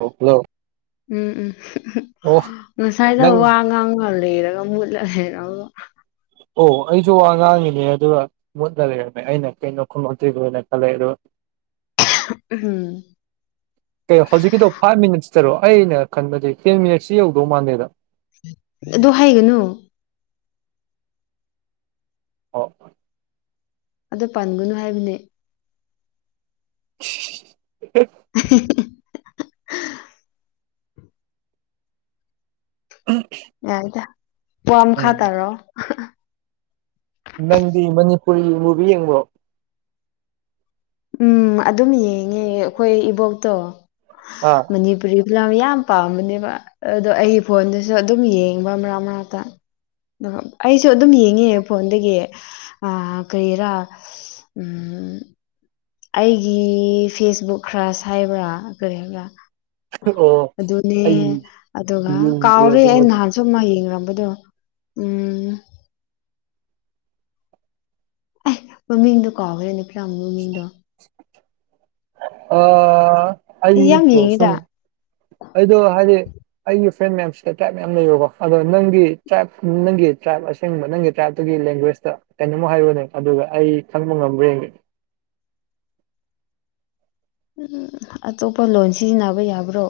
hello ꯎꯝ ꯎꯝ ꯑꯣ ꯉꯁꯥꯏꯗꯣ ꯅꯪ ꯋꯥ ꯉꯥꯡꯉ ꯂꯩꯔꯒ ꯃꯨꯠꯂ ꯂꯩꯔꯒ ꯑꯣ ꯑꯩꯁꯨ ꯋꯥ ꯉꯥꯡꯉꯤꯅꯦ ꯑꯗꯨꯒ ꯃꯨꯠꯂ ꯂꯩꯔꯝꯃꯦ ꯑꯩꯅ ꯀꯩꯅꯣ ꯈꯨꯝꯃꯛꯇ꯭ꯔꯤꯗꯣꯅ ꯈꯜꯂꯦ ꯑꯗꯨꯒ ꯎꯝ ꯀ ꯍꯧꯖꯤꯛꯀꯤꯗꯣ ꯐꯥꯏꯚ ꯃꯤꯅꯤꯠꯁꯇꯔꯣ ꯑꯩꯅ ꯈꯟꯕꯖꯦ ꯇꯦꯟ ꯃꯤꯅꯠꯁꯁꯤ ꯌꯧꯗꯧ ꯃꯥꯟꯗꯦꯗ ꯑꯗꯣ ꯍꯥꯏꯒꯅꯣ [unintelligible] ꯑꯗꯨ ꯄꯟꯒꯅꯨ ꯍꯥꯏꯕꯅꯦ [unintelligible] [unintelligible] [inaudible] ꯌꯥꯏꯗ ꯋꯥ ꯃꯈꯥ ꯎꯝ ꯇꯥꯔꯛꯑꯣ ꯅꯪꯗꯤ ꯃꯅꯤꯄꯨꯔꯤ ꯃꯨꯚꯤ ꯌꯦꯡꯕ꯭ꯔꯣ ꯎꯝ ꯑꯗꯨꯝ ꯌꯦꯡꯉꯦ ꯑꯩꯈꯣꯏ ꯏꯕꯣꯛꯇꯣ ꯑꯥ ꯃꯅꯤꯄꯨꯔꯤ ꯐꯤꯂꯝ ꯌꯥꯝ ꯄꯥꯝꯕꯅꯦꯕ ꯑꯗꯣ ꯑꯩꯒꯤ ꯐꯣꯟꯗꯁꯨ ꯑꯗꯨꯝ ꯌꯦꯡꯕ ꯃꯔꯛ ꯃꯔꯛꯇ ꯑꯗꯨꯒ ꯑꯩꯁꯨ ꯑꯗꯨꯝ ꯌꯦꯡꯉꯦ ꯐꯣꯟꯗꯒꯤ ꯑꯥ ꯀꯔꯤꯔꯥ ꯎꯝ ꯑꯩꯒꯤ ꯐꯦꯁꯕꯨꯛ ꯈ꯭ꯔꯁ ꯍꯥꯏꯕ꯭ꯔꯥ ꯀꯔꯤ ꯍꯥꯏꯕ꯭ꯔꯥ ꯑꯣ ꯑꯗꯨꯅꯦ ꯑꯩ ꯑꯗꯨꯒ ꯌꯦꯡꯗ꯭ꯔꯦ ꯀꯥꯎꯔꯦ ꯑꯩ ꯑꯗꯨꯃꯗꯤ ꯅꯍꯥꯟ ꯁꯨꯝꯃ ꯌꯦꯡꯔꯝꯕꯗꯣ ꯎꯝ ꯑꯦ ꯃꯃꯤꯡꯗꯣ ꯀꯥꯎꯈ꯭ꯔꯦꯅꯦ ꯐꯤꯂꯝ ꯃꯃꯤꯡꯗꯣ ꯑꯥ ꯑꯩ ꯌꯥꯝ ꯑꯩꯗꯣ ꯌꯦꯡꯉꯤꯗ ꯁꯨꯝ ꯑꯩꯗꯣ ꯍꯥꯏꯗꯤ ꯑꯩꯒꯤ ꯐ꯭ꯔꯦꯟ ꯃꯌꯥꯝꯁꯤꯗ ꯇ꯭ꯔꯥꯏꯕ ꯃꯌꯥꯝ ꯂꯩꯕꯀꯣ ꯑꯗꯣ ꯅꯪꯒꯤ ꯇ꯭ꯔꯥꯏꯕ ꯅꯪꯒꯤ ꯇ꯭ꯔꯥꯏꯞ ꯑꯁ ꯁꯦꯡꯕ ꯅꯪꯒꯤ ꯇ꯭ꯔꯥꯏꯞꯇꯨꯒꯤ ꯂꯦꯡꯒ꯭ꯋꯦꯖꯇ ꯀꯩꯅꯣꯝꯃ ꯍꯥꯏꯔꯛꯎꯅꯦ ꯑꯗꯨꯒ ꯑꯩ ꯈꯪꯕ ꯉꯝꯕ꯭ꯔꯥ ꯌꯦꯡꯒꯦ ꯑꯇꯣꯞꯄ ꯂꯣꯟ ꯁꯤꯖꯤꯟꯅꯕ ꯌꯥꯕ꯭ꯔꯣ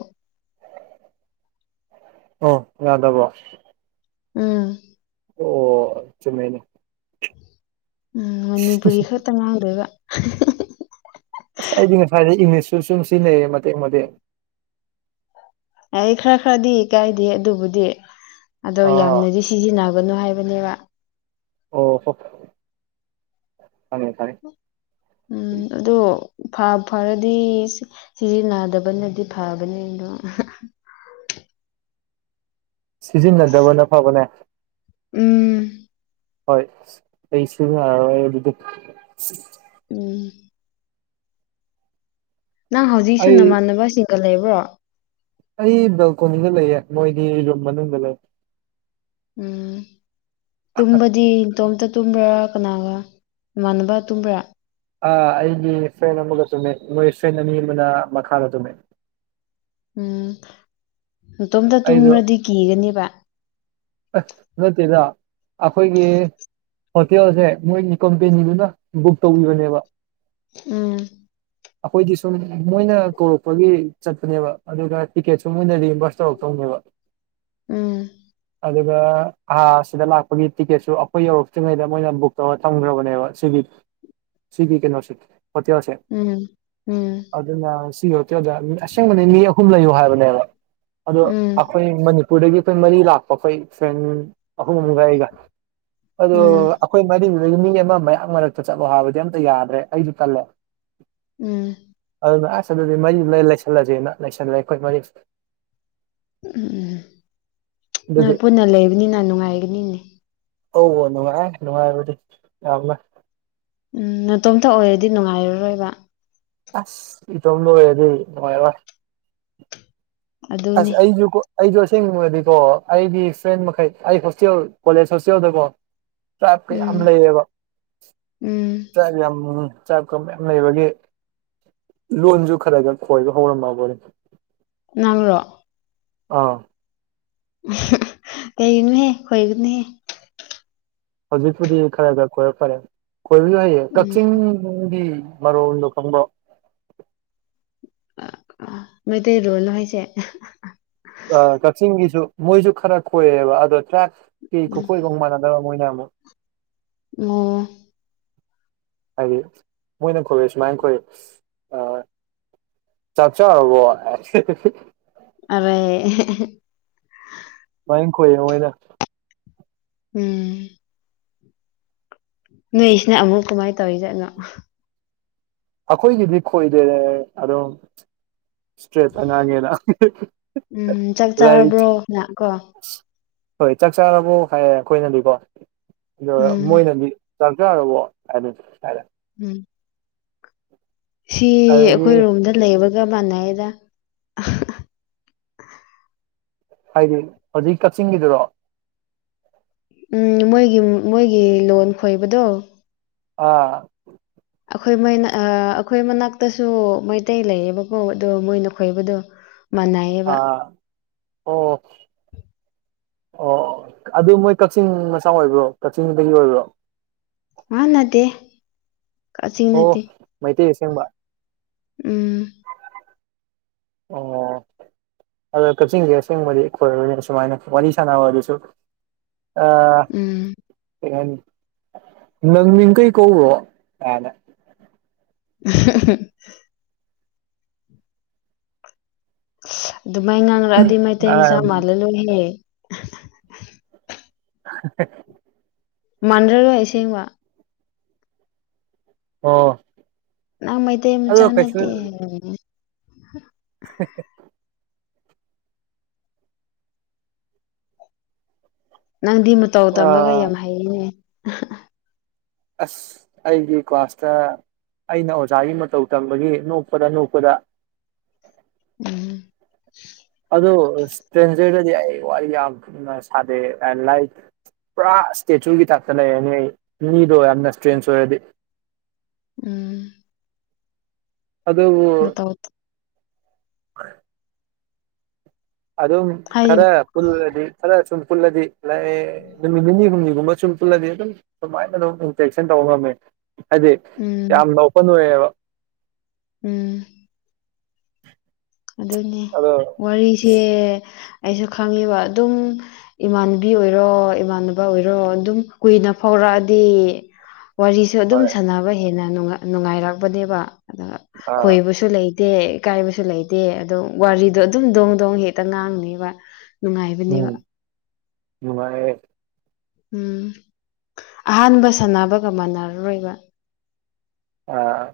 ꯑꯣ ꯌꯥꯗꯕꯣ ꯑ ꯑꯣ ꯆꯨꯝꯃꯦꯅꯦ ꯎꯝ ꯃꯅꯤꯄꯨꯔꯤ ꯈꯛꯇ ꯉꯥꯡꯗꯣꯏꯕ ꯑꯁ ꯑꯩꯗꯤ ꯉꯁꯥꯏꯗꯩ ꯏꯪꯂꯤꯁꯁꯨ ꯁꯨꯝ ꯁꯤꯟꯅꯩꯌꯦ ꯃꯇꯦꯛ ꯃꯇꯦꯛ ꯑꯥꯏ ꯈꯔ ꯈꯔꯗꯤ ꯀꯥꯏꯗꯦ ꯑꯗꯨꯕꯨꯗꯤ ꯑꯗꯣ ꯑꯥ ꯌꯥꯝꯅꯗꯤ ꯁꯤꯖꯤꯟꯅꯒꯅꯨ ꯍꯥꯏꯕꯅꯦꯕ ꯑꯣ ꯍꯣ ꯈꯪꯉꯦ ꯈꯪꯉꯦ ꯎꯝ ꯑꯗꯣ ꯐ ꯐꯔꯗꯤ ꯁꯤꯖꯤꯟꯅꯥꯗꯕꯅꯗꯤ ꯐꯕꯅꯦ ꯑꯗꯣ ꯁꯤꯖꯤꯟꯅꯗꯕꯅ ꯐꯥꯕꯅꯦ ꯎꯝ ꯍꯣꯏ ꯑꯩ ꯁꯤꯟꯅꯔꯔꯣꯏ ꯑꯗꯨꯗꯤ ꯎꯝ ꯅꯪ ꯍꯧꯖꯤꯛꯁꯨ ꯑꯩ ꯅꯃꯥꯟꯅꯕꯁꯤꯡꯒ ꯂꯩꯕ꯭ꯔꯣ ꯑꯩ ꯕꯦꯜꯀꯣꯅꯤꯗ ꯂꯩꯌꯦ ꯃꯣꯏꯗꯤ ꯔꯨꯝ ꯃꯅꯨꯡꯗ ꯂꯩ ꯎꯝ ꯇꯨꯝꯕꯗꯤ ꯇꯣꯝꯇ ꯇꯨꯝꯕ꯭ꯔꯥ ꯀꯅꯥꯒ ꯏꯃꯥꯟꯅꯕ ꯇꯨꯝꯕ꯭ꯔꯥ ꯑ ꯑꯩꯒꯤ ꯐ꯭ꯔꯦꯟ ꯑꯃꯒ ꯇꯨꯝꯃꯦ ꯃꯣꯏ ꯐ꯭ꯔꯦꯟ ꯑꯅꯤ ꯑꯃꯅ ꯃꯈꯥꯗ ꯇꯨꯝꯃꯦ ꯎꯝ ꯅꯇꯣꯝꯇ ꯑꯩꯗꯣ ꯇꯨꯝꯔꯗꯤ ꯀꯤꯒꯅꯦꯕ ꯑꯥꯏ ꯅꯠꯇꯦꯗ ꯑꯈꯣꯏꯒꯤ ꯍꯣꯇꯦꯜꯖꯦ ꯃꯣꯏꯒꯤ ꯀꯣꯝꯄꯦꯅꯤꯗꯨꯅ ꯕꯨꯛ ꯇꯧꯕꯤꯕꯅꯦꯕ ꯎꯝ ꯑꯈꯣꯏꯒꯤ ꯁꯨꯝ ꯃꯣꯏꯅ ꯀꯧꯔꯛꯄꯒꯤ ꯆꯠꯄꯅꯦꯕ ꯑꯗꯨꯒ ꯇꯤꯛꯀꯦꯠꯁꯨ ꯃꯣꯏꯅ ꯔꯤꯌꯦꯝꯚꯔꯁ ꯇꯧꯔꯛꯇꯧꯅꯦꯕ ꯎꯝ ꯑꯗꯨꯒ ꯑꯥ ꯁꯤꯗ ꯂꯥꯛꯄꯒꯤ ꯇꯤꯛꯀꯦꯠꯁꯨ ꯑꯈꯣꯏ ꯌꯧꯔꯛꯇ꯭ꯔꯤꯉꯩꯗ ꯃꯣꯏꯅ ꯕꯨꯛ ꯇꯧꯔ ꯊꯝꯒ꯭ꯔꯕꯅꯦꯕ ꯁꯤꯒꯤ ꯁꯒꯤ ꯀꯩꯅꯣꯁꯤ ꯍꯣꯇꯦꯜꯁꯦ ꯎꯝ ꯎꯝ ꯑꯗꯨꯅ ꯁꯤꯒꯤ ꯍꯣꯇꯦꯜꯗ ꯑꯁꯦꯡꯕꯅꯤ ꯃꯤ ꯑꯍꯨꯝ ꯂꯩꯌꯨ ꯍꯥꯏꯕꯅꯦꯕ ꯑꯗꯨ ꯎꯝ ꯑꯈꯣꯏ ꯃꯅꯤꯄꯨꯔꯗꯒꯤ ꯑꯈꯣꯏ ꯃꯔꯤ ꯂꯥꯛꯄ ꯑꯈꯣꯏ ꯐ꯭ꯔꯦꯟ ꯑꯍꯨꯝ ꯑꯝꯒ ꯑꯩꯒ ꯑꯗꯨ ꯎꯝ ꯑꯈꯣꯏ ꯃꯔꯤꯗꯨꯗꯒꯤ ꯃꯤ ꯑꯃ ꯃꯌꯥꯡ ꯃꯔꯛꯇ ꯆꯠꯂꯣ ꯍꯥꯏꯕꯗꯤ ꯑꯝꯇ ꯌꯥꯗ꯭ꯔꯦ ꯑꯩꯁꯨ ꯇꯜꯂꯦ [inaudible] ꯎꯝ ꯑꯗꯨꯅ ꯑꯁ ꯑꯗꯨꯗꯤ ꯃꯔꯤ ꯂꯩ ꯂꯩꯁꯜꯂꯖꯦꯅ ꯂꯩꯁꯜꯂꯦ ꯑꯈꯣꯏ ꯃꯔꯤ ꯎꯝ ꯎꯝ ꯅꯣꯏ ꯑꯗꯨꯒꯤ ꯄꯨꯟꯅ ꯂꯩꯕꯅꯤꯅ ꯅꯨꯡꯉꯥꯏꯒꯅꯤꯅꯦ ꯑꯧ ꯅꯨꯡꯉꯥꯏ ꯅꯨꯡꯉꯥꯏꯕꯗꯤ ꯌꯥꯝꯅ ꯎꯝ ꯅꯇꯣꯝꯇ ꯑꯣꯏꯔꯗꯤ ꯅꯨꯡꯉꯥꯏꯔꯔꯣꯏꯕ ꯑꯁ ꯏꯇꯣꯝꯗ ꯑꯣꯏꯔꯗꯤ ꯅꯨꯡꯉꯥꯏꯔꯔꯣꯏ ꯑꯗꯨꯅꯤ ꯑꯁ ꯑꯩꯖꯨꯀꯣ ꯑꯩꯗꯣ ꯑꯁꯦꯡꯕꯗꯤꯀꯣ ꯑꯩꯒꯤ ꯐ꯭ꯔꯦꯟ ꯃꯈꯩ ꯑꯩ ꯍꯣꯁꯇꯦꯜ ꯀꯣꯂꯦꯖ ꯍꯣꯁꯇꯦꯜꯗꯀꯣ ꯇ꯭ꯔꯥꯏꯞꯀ ꯌꯥꯝ ꯎꯝ ꯂꯩꯌꯦꯕ ꯎꯝ ꯇ꯭ꯔꯥꯏꯞ ꯌꯥꯝ ꯇ꯭ꯔꯥꯏꯞꯀ ꯃꯌꯥꯝ ꯂꯩꯕꯒꯤ ꯂꯣꯟꯖꯨ ꯈꯔꯒ ꯈꯣꯏꯕ ꯍꯧꯔꯝꯃꯕꯅꯦ ꯅꯪꯔꯣ ꯑꯥ ꯀꯩꯒꯅꯍꯦ ꯈꯣꯏꯒꯅꯤꯍꯦ ꯍꯧꯖꯤꯛꯄꯨꯗꯤ ꯈꯔ ꯈꯔ ꯀꯣꯏꯔꯛ ꯐꯔꯦ ꯀꯣꯏꯕꯁꯨ ꯍꯌꯦ ꯎꯝ ꯀꯛꯆꯤꯡ ꯅꯪꯒꯤ ꯃꯔꯣꯜꯗꯣ ꯈꯪꯕꯣ ꯑ ꯑ ꯃꯩꯇꯩꯔꯣꯟꯂꯣ ꯍꯥꯏꯁꯦ ꯑ ꯀꯛꯆꯤꯡꯒꯤꯁꯨ ꯃꯣꯏꯖꯨ ꯈꯔ ꯈꯣꯏꯑꯦꯕ ꯑꯗꯣ ꯇ꯭ꯔꯥꯞꯀꯤ ꯈꯨꯀꯣꯏꯒ ꯃꯨꯛ ꯃꯥꯟꯅ ꯅ ꯃꯣꯏꯅ ꯑꯃꯨꯛ [unintelligible] ꯍꯥꯏꯗꯤ ꯃꯣꯏꯅꯈꯣꯏ‌ ꯁꯨꯃꯥꯏꯅ ꯑꯩꯈꯣꯏ ꯑ ꯆꯥꯛ ꯆꯕꯣ [unintelligible] ꯑꯔꯦ ꯕꯥꯏ ꯅꯪ ꯈꯣꯏ ꯈꯧꯌꯦꯗ ꯎꯝ ꯅꯣꯏꯁꯤꯅ ꯑꯃꯨꯛ ꯀꯃꯥꯏ ꯇꯧꯔꯤꯖꯥꯠꯅꯣ ꯑꯈꯣꯏꯒꯤꯗꯤ ꯈꯣꯏꯗꯦ ꯑꯗꯨꯝ ꯁꯇ꯭ꯔꯦꯇ ꯉꯥꯡꯒꯦꯅ ꯎꯝ ꯆꯥꯛ ꯔꯥꯏꯠ ꯆꯥꯔꯕ꯭ꯔꯣ ꯅ ꯀꯣ ꯍꯣꯏ ꯆꯥꯛ ꯆꯥꯔꯕꯣ ꯍꯥꯏ ꯑꯈꯣꯏꯅꯗꯤꯀꯣ ꯑꯗꯨꯒ ꯎꯝ ꯃꯣꯏꯅꯗꯤ ꯆꯥꯛ ꯆꯔꯕꯣ ꯍꯥꯏ [unintelligible] ꯎꯝ ꯁꯤ ꯑꯩꯈꯣꯏ ꯑꯗꯒꯤ ꯔꯣꯝꯗ ꯂꯩꯕꯒ ꯃꯥꯟꯅꯩꯗ ꯍꯥꯏꯗꯤ ꯍꯧꯖꯤꯛ ꯀꯛꯆꯤꯡꯒꯤꯗꯨꯔꯣ ꯎꯝ ꯃꯣꯏꯒꯤ ꯃꯣꯏꯒꯤ ꯂꯣꯟ ꯈꯣꯏꯕꯗꯣ ꯑꯥ ꯑꯈꯣꯏ ꯃꯣꯏꯅ ꯑ ꯑꯈꯣꯏ ꯃꯅꯥꯛꯇꯁꯨ ꯃꯩꯇꯩ ꯂꯩꯌꯦꯕꯀꯣ ꯑꯗꯣ ꯃꯣꯏꯅ ꯈꯣꯏꯕꯗꯣ ꯃꯥꯟꯅꯩꯌꯦꯕ ꯑꯥ ꯑꯣ ꯑꯣ ꯑꯗꯨ ꯃꯣꯏ ꯀꯛꯆꯤꯡ ꯃꯆꯥ ꯑꯣꯏꯕ꯭ꯔꯣ ꯀꯛꯆꯤꯡꯗꯒꯤ ꯑꯣꯏꯕ꯭ꯔꯣ ꯉꯥ ꯅꯠꯇꯦ ꯀꯛꯆꯤꯡ ꯅꯠꯇꯦ ꯑꯣ ꯃꯩꯇꯩ ꯑꯁꯦꯡꯕ ꯎꯝ ꯑꯣ ꯑꯗꯣ ꯀꯛꯆꯤꯡꯒꯤ ꯑꯁꯦꯡꯕꯗꯤ ꯈꯣꯏꯔꯣꯏꯅꯦ ꯁꯨꯃꯥꯏꯅ ꯋꯥꯔꯤ ꯁꯥꯟꯅꯕ ꯑꯗꯨꯁꯨ ꯑ ꯎꯝ ꯀꯩ ꯍꯥꯏꯅꯤ ꯅꯪ ꯃꯤ ꯀꯩ ꯀꯧꯕꯔꯣ [unintelligible] ꯑꯗꯨ ꯃꯥꯏ ꯉꯥꯡꯂꯑꯗꯤ ꯃꯩꯇꯩ ꯃꯁꯥ ꯑꯝ ꯃꯥꯜꯂ ꯂꯣꯏꯍꯦ [unintelligible] ꯃꯥꯟꯗꯔꯔꯣꯏ ꯑꯁꯦꯡꯕ ꯑꯣ ꯅꯪ ꯃꯩꯇꯩ ꯃꯆꯥ ꯑꯗꯣ ꯀꯩꯁꯨ ꯅꯠꯇꯦ ꯍꯥꯏꯒꯅꯤ [unintelligible] ꯅꯪꯗꯤ ꯃꯇꯧ ꯇꯝꯕꯒ ꯑꯥ ꯌꯥꯝ ꯍꯩꯅꯦ ꯑꯁ ꯑꯩꯒꯤ ꯀ꯭ꯂꯥꯁꯇ ꯑꯩꯅ ꯑꯣꯖꯥꯒꯤ ꯃꯇꯧ ꯇꯝꯕꯒꯤ ꯅꯣꯛꯄꯗ ꯅꯣꯛꯄꯗ ꯎꯝ ꯑꯗꯣ ꯏꯁꯇ꯭ꯔꯦꯟꯖꯔꯗꯗꯤ ꯑꯩ ꯋꯥꯔꯤ ꯌꯥꯝꯅ ꯁꯥꯗꯦ ꯑꯥꯏ ꯂꯥꯏ ꯄꯨꯔꯥ ꯏꯁꯇꯦꯆꯨꯒꯤ ꯇꯥꯏꯞꯇ ꯂꯩꯔꯅꯤ ꯃꯤꯗꯣ ꯌꯥꯝꯅ ꯏꯁꯇ꯭ꯔꯦꯟꯁ ꯑꯣꯏꯔꯗꯤ ꯎꯝ ꯑꯗꯨꯕꯨ ꯃꯇꯧ ꯑꯗꯨꯝ ꯍꯥꯏꯌꯨ ꯈꯔ ꯄꯨꯜꯂꯗꯤ ꯈꯔ ꯁꯨꯝ ꯄꯨꯜꯂꯗꯤ ꯂꯥꯛꯑꯦ ꯅꯨꯃꯤꯠ ꯅꯤꯅꯤ ꯍꯨꯝꯅꯤꯒꯨꯝꯕ ꯁꯨꯝ ꯄꯨꯜꯂꯗꯤ ꯑꯗꯨꯝ ꯁꯨꯃꯥꯏꯅ ꯑꯗꯨꯝ ꯏꯟꯇꯦꯛꯁꯟ ꯇꯧꯕ ꯉꯝꯃꯦ ꯍꯥꯏꯗꯤ ꯎꯝ ꯌꯥꯝꯅ ꯑꯣꯛꯄ ꯎꯔꯦꯕ ꯎꯝ ꯑꯗꯨꯅꯤ ꯑꯗꯣ ꯋꯥꯔꯤꯁꯦ ꯑꯩꯁꯨ ꯈꯪꯉꯤꯕ ꯑꯗꯨꯝ ꯏꯃꯥꯟꯅꯕꯤ ꯑꯣꯏꯔꯣ ꯏꯃꯥꯟꯅꯕ ꯑꯣꯏꯔꯣ ꯑꯗꯨꯝ ꯀꯨꯏꯅ ꯐꯥꯎꯔꯛꯑꯗꯤ ꯋꯥꯔꯤꯁꯨ ꯑꯗꯨꯝ ꯍꯣꯏ ꯁꯥꯟꯅꯕ ꯍꯦꯟꯅ ꯅꯨꯉꯥꯏ ꯅꯨꯡꯉꯥꯏꯔꯛꯄꯅꯦꯕ ꯑꯗꯨꯒ ꯑꯥ ꯈꯣꯏꯕꯁꯨ ꯂꯩ ꯗꯦ ꯏꯀꯥꯏꯕꯁꯨ ꯂꯩꯇꯦ ꯑꯗꯣ ꯋꯥꯔꯤꯗꯣ ꯑꯗꯨꯝ ꯗꯣꯡ ꯗꯣꯡ ꯍꯦꯛꯇ ꯉꯥꯡꯅꯦꯕ ꯅꯨꯡꯉꯥꯏꯕꯅꯦꯕ ꯅꯨꯡꯥꯏꯌꯦ ꯎꯝ ꯑꯍꯥꯟꯕ ꯁꯥꯟꯅꯕꯒ ꯃꯥꯟꯅꯔꯔꯣꯏꯕ ꯑꯥ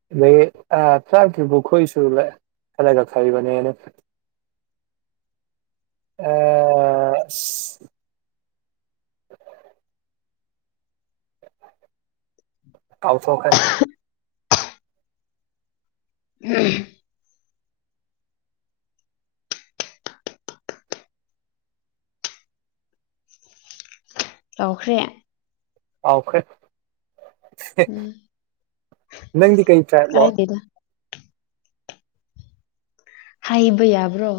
[unintelligible] ꯑꯥ ꯑꯁ ꯀꯥꯎꯊꯣꯛꯈ꯭ꯔꯦ ꯎꯝ ꯂꯥꯎꯈ꯭ꯔꯦ ꯑꯥꯎꯈ꯭ꯔꯦ [unintelligible] ꯎꯝ ꯅꯪꯗꯤ ꯀꯩ ꯇ꯭ꯔꯥꯞꯂꯣ ꯀꯥꯏꯗꯦꯗ ꯍꯥꯏꯕ ꯌꯥꯕ꯭ꯔꯣ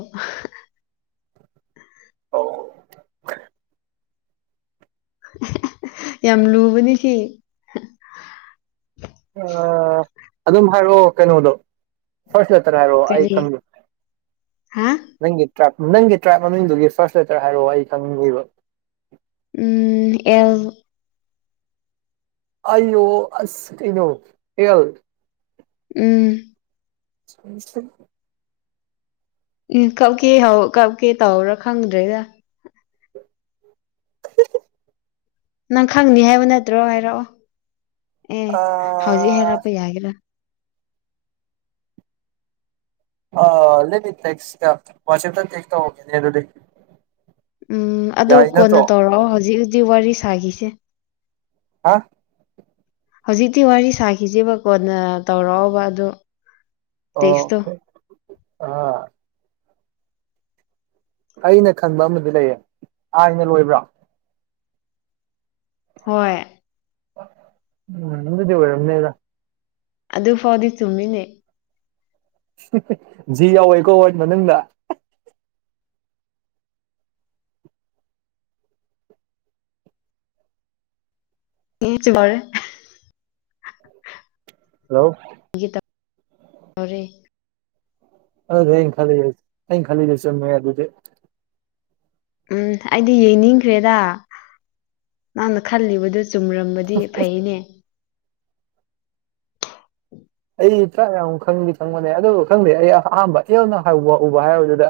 [unintelligible] ꯌꯥꯝ ꯂꯨꯕꯅꯤ ꯁꯤ [unintelligible] ꯑꯗꯨꯝ ꯍꯥꯏꯔꯛꯑꯣ ꯀꯩꯅꯣꯗꯣ ꯐꯥꯔꯁꯇ [unintelligible] ꯍꯥꯏꯔꯣ ꯑꯩ ꯀꯔꯤ ꯈꯪꯗꯦ ꯍꯥ ꯅꯪꯒꯤ ꯇ꯭ꯔꯥꯏꯞ ꯅꯪꯒꯤ ꯇ꯭ꯔꯥꯏꯞ ꯃꯃꯤꯡꯗꯨꯒꯤ ꯐꯥꯔꯁ ꯂꯦꯇꯔ ꯍꯥꯏꯔꯛꯑꯣ ꯑꯩ ꯈꯪꯅꯤꯡꯉꯤꯕ ꯎꯝ ꯑꯦꯜ ꯑꯩꯑꯣ ꯑꯁ ꯀꯩꯅꯣ ꯑꯦꯜ ꯎꯝ [unintelligible] ꯎꯝ ꯀꯞꯀꯦ ꯍꯧ ꯀꯞꯀꯦ ꯇꯧꯔꯥ ꯈꯪꯗ꯭ꯔꯦꯗ ꯅꯪ ꯈꯪꯅꯤ ꯍꯥꯏꯕ ꯅꯠꯇ꯭ꯔꯣ ꯍꯥꯏꯔꯛꯑꯣ ꯑꯦ ꯍꯧꯖꯤꯛ ꯑꯥ ꯍꯥꯏꯔꯛꯄ ꯌꯥꯒꯦꯔꯥ ꯑ ꯂꯩꯠ ꯃꯤ [unintelligible] ꯋꯥꯠꯆꯎꯞꯇ ꯇꯦ꯭ꯁꯠ ꯇꯧꯔꯛꯀꯦꯅꯦ ꯑꯗꯨꯗꯤ ꯎꯝ ꯑꯗꯣ ꯌꯥꯏ ꯀꯣꯟꯅ ꯅꯠꯇ꯭ꯔꯣ ꯇꯧꯔꯛꯑꯣ ꯍꯧꯖꯤꯛ ꯍꯧꯖꯤꯛ ꯋꯥꯔꯤ ꯁꯥꯈꯤꯁꯦ ꯍꯥ ꯍꯧꯖꯤꯛꯇꯤ ꯋꯥꯔꯤ ꯁꯥꯈꯤꯁꯦꯕ ꯀꯣꯟꯅ ꯇꯧꯔꯛꯑꯣꯕ ꯑꯗꯨ ꯑꯣ ꯀꯦ ꯑ ꯑꯩꯅ ꯈꯟꯕ ꯑꯃꯗꯤ ꯂꯩꯌꯦ ꯑꯥꯏꯅ ꯂꯣꯏꯕ꯭ꯔꯥ ꯍꯣꯏ ꯎꯝ ꯑꯗꯨꯗꯤ ꯑꯣꯏꯔꯝꯅꯤꯗ ꯑꯗꯨꯐꯥꯎꯗꯤ ꯆꯨꯝꯃꯤꯅꯦ ꯍꯤ ꯍꯤꯖꯤ ꯌꯥꯎꯋꯦꯀꯣ ꯋꯣꯔ꯭ꯗ ꯃꯅꯨꯡꯗ ꯌꯦꯆꯔꯦ [unintelligible] ꯍꯜꯂꯣ [inaudible] ꯑꯗꯨꯗꯤ ꯑꯩꯅ ꯈꯜꯂꯤꯁꯦ ꯑꯩꯅ ꯈꯜꯂꯤꯁꯦ ꯆꯨꯝꯃꯦ ꯑꯗꯨꯗꯤ ꯎꯝ ꯑꯩꯗꯤ ꯌꯦꯡꯅꯤꯡꯈ꯭ꯔꯦꯗ ꯅꯪꯅ ꯈꯜꯂꯤꯕꯗꯨ ꯆꯨꯝꯔꯝ ꯑꯗꯨꯗꯤ ꯐꯩꯅꯦ ꯑꯩ ꯇ꯭ꯔꯥꯞ ꯌꯥꯝ ꯈꯪꯗꯤ ꯈꯪꯕꯅꯦ ꯑꯗꯨꯕꯨ ꯈꯪꯗꯦ ꯑꯩ ꯑꯍꯥꯟꯕ ꯑꯜꯏ ꯍꯥꯎꯕ ꯍꯕ ꯋꯥ ꯑꯣꯏꯕꯗꯨꯗ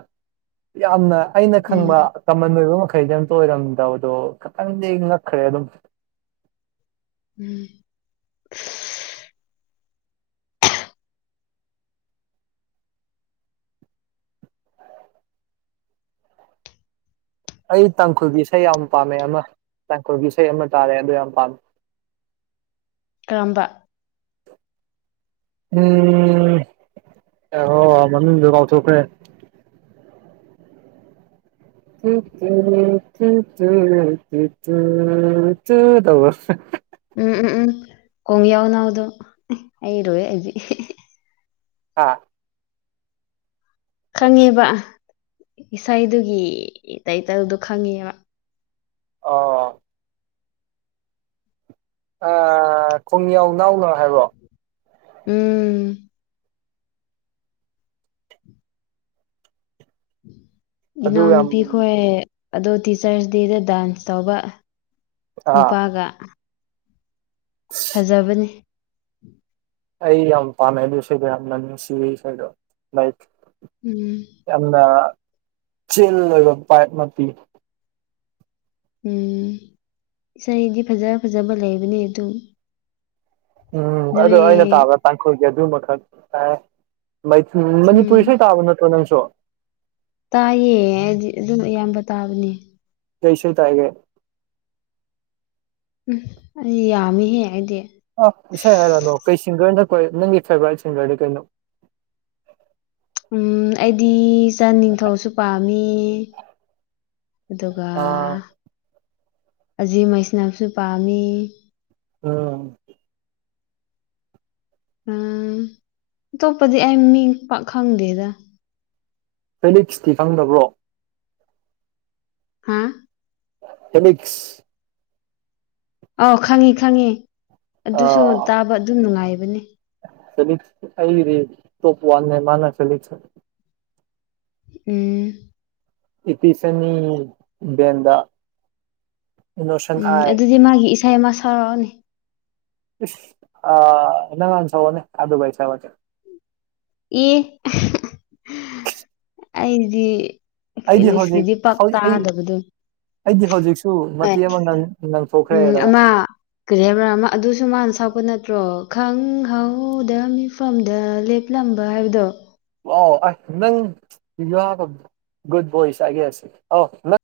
ꯌꯥꯝꯅ ꯑꯩꯅ ꯎꯝ ꯈꯪꯕ ꯀꯃꯟ ꯑꯣꯏꯕ ꯃꯈꯩꯗꯤ ꯑꯝꯇ ꯑꯣꯏꯔꯝꯗꯕꯗꯣ ꯈꯤꯇꯪꯗꯤ ꯉꯛꯈ꯭ꯔꯦ ꯑꯗꯨꯝ ꯎꯝ ꯑꯩ ꯇꯥꯡꯈꯨꯜꯒꯤ ꯏꯁꯩ ꯌꯥꯝ ꯄꯥꯝꯃꯦ ꯑꯃ ꯇꯥꯡꯈꯨꯜꯒꯤ ꯏꯁꯩ ꯑꯃ ꯇꯥꯔꯦ ꯑꯗꯨ ꯌꯥꯝ ꯄꯥꯝꯃꯦ [inaudible] ꯀꯔꯝꯕ [inaudible] ꯎꯝ ꯑꯦ ꯍꯣꯏ ꯃꯅꯨꯡꯗꯂꯥꯎꯊꯣꯛꯈ꯭ꯔꯦ [unintelligible] ꯎꯝ ꯎꯝ ꯎꯝ ꯀꯣꯡ ꯌꯥꯎ ꯅꯥꯎꯗꯣ ꯍꯩꯔꯣꯏꯑꯦ ꯑꯩꯗꯤ ꯑꯥ ꯈꯪꯉꯦꯕ ꯏꯁꯩꯗꯨꯒꯤ ꯇꯥꯏꯇꯜꯗꯣ ꯈꯪꯉꯦꯕ ꯑꯣ ꯑ ꯈꯣꯡꯌꯥꯎꯅꯥꯎꯅ ꯍꯥꯏꯕ꯭ꯔꯣ ꯎꯝ ꯎꯝ ꯑꯗꯨ ꯌꯥꯝ ꯏꯅꯥꯎꯅꯨꯄꯤꯈꯣꯏ ꯑꯗꯣ ꯇꯤꯆꯔꯁ ꯗꯦꯗ ꯗꯥꯟꯁ ꯇꯧꯕ ꯑꯥ ꯅꯨꯄꯥꯒ ꯐꯖꯕꯅꯤ ꯑꯩ ꯌꯥꯝ ꯄꯥꯝꯃꯦ ꯑꯗꯨ ꯏꯁꯩꯗꯣ ꯌꯥꯝ ꯅ ꯅꯨꯡꯁꯤ ꯏꯁꯩꯗꯣ ꯂꯥꯏꯛ ꯎꯝ ꯌꯥꯝꯅ ꯆꯤꯟ ꯑꯣꯏꯕ ꯄꯥꯏꯞ ꯑꯃ ꯄꯤ ꯎꯝ ꯏꯁꯩꯗꯤ ꯐꯖ ꯐꯖꯕ ꯂꯩꯕꯅꯦ ꯑꯗꯨꯝ ꯎꯝ ꯑꯗꯣ ꯅꯣꯏ ꯑꯩꯅ ꯇꯥꯕꯗ ꯇꯥꯡꯈꯨꯜꯒꯤ ꯑꯗꯨꯃꯈꯛ ꯇꯥꯏ ꯎꯝ ꯃꯅꯤꯄꯨꯔꯤ ꯏꯁꯩ ꯇꯥꯕ ꯅꯠꯇ꯭ꯔꯣ ꯅꯪꯁꯨ ꯇꯥꯏꯌꯦ ꯍꯥꯏꯗꯤ ꯑꯗꯨꯝ ꯑꯌꯥꯝꯕ ꯇꯥꯕꯅꯦ ꯀꯩ ꯏꯁꯩ ꯇꯥꯔꯤꯒꯦ ꯎꯝ ꯑꯩ ꯌꯥꯝꯃꯤꯍꯦ ꯑꯩꯗꯤ ꯑ ꯏꯁꯩ ꯍꯥꯏꯔꯅꯣ ꯀꯩ ꯁꯤꯡꯒꯔ ꯅꯈꯣꯏ ꯅꯪꯒꯤ ꯐꯦꯕꯣꯔꯥꯏꯠ ꯁꯤꯡꯒꯔꯗꯤ ꯀꯩꯅꯣ ꯎꯝ ꯑꯩꯗꯤ ꯆꯟ ꯅꯤꯡꯊꯧꯁꯨ ꯄꯥꯝꯃꯤ ꯑꯗꯨꯒ ꯑ ꯑꯖꯤ ꯃꯩꯁꯅꯥꯝꯁꯨ ꯄꯥꯝꯃꯤ ꯑꯣ ꯎꯝ ꯑꯇꯣꯞꯄꯗꯤ ꯑꯩ ꯃꯤ ꯄꯥꯛ ꯈꯪꯗꯦꯗ ꯐꯦꯂꯤꯛꯁꯇꯤ ꯈꯪꯗꯕ꯭ꯔꯣ ꯍꯥ ꯐꯦꯂꯤꯛꯁ ꯑꯥꯎ ꯈꯪꯉꯤ ꯈꯪꯉꯤ ꯑꯗꯨꯁꯨ ꯇꯥꯕ ꯑꯗꯨꯝ ꯅꯨꯡꯉꯥꯏꯕꯅꯤ ꯆꯂꯤ ꯑꯨꯂꯤ ꯇꯣꯄꯥ ꯋꯥꯠꯅꯦ ꯃꯥꯅ ꯆꯂꯤꯁꯨ ꯎꯝ ꯏꯄꯤꯁꯟꯅꯤ ꯚꯦꯟꯗꯥ ꯎꯝ ꯑꯗꯨꯗꯤ ꯃꯥꯒꯤ ꯏꯁꯩ ꯑꯃ ꯁꯥꯔꯛꯑꯣꯅꯦ ꯏꯁ ꯑꯥ ꯅꯪ ꯍꯥꯟ ꯁꯛꯑꯣꯅꯦ ꯑꯗꯨꯒꯥ ꯑꯩ ꯁꯛꯂꯛꯀꯦ ꯏ ꯑꯩꯗꯤ ꯑꯩꯗꯤ ꯍꯧꯖꯤꯛ ꯐꯤꯂꯤꯁꯀꯤꯗꯤ ꯄꯥꯛ ꯍꯧꯖꯤꯛ ꯑꯩ ꯇꯥꯗꯕꯗꯣ ꯑꯩꯗꯤ ꯍꯧꯖꯤꯛꯁꯨ ꯑꯦ ꯃꯇꯦꯛ ꯑꯃ ꯉꯪ ꯎꯝ ꯉꯪꯊꯣꯛꯈ꯭ꯔꯦꯗꯅꯥ ꯑꯃ ꯀꯔꯤ ꯍꯥꯏꯕꯔꯥ ꯑꯃ ꯑꯗꯨꯁꯨ ꯃꯥꯅ ꯁꯛꯄ ꯅꯠꯇ꯭ꯔꯣ ꯈꯪꯍꯧꯗ ꯃꯤꯐꯝꯗ ꯂꯦꯝ ꯂꯝꯕ ꯍꯥꯏꯕꯗꯣ ꯋꯥꯎ ꯑꯥꯏ ꯅꯪ [unintelligible] ꯒꯨꯗ ꯕꯣꯏ ꯆꯒꯦꯁꯤ ꯑꯥꯎ ꯅꯪ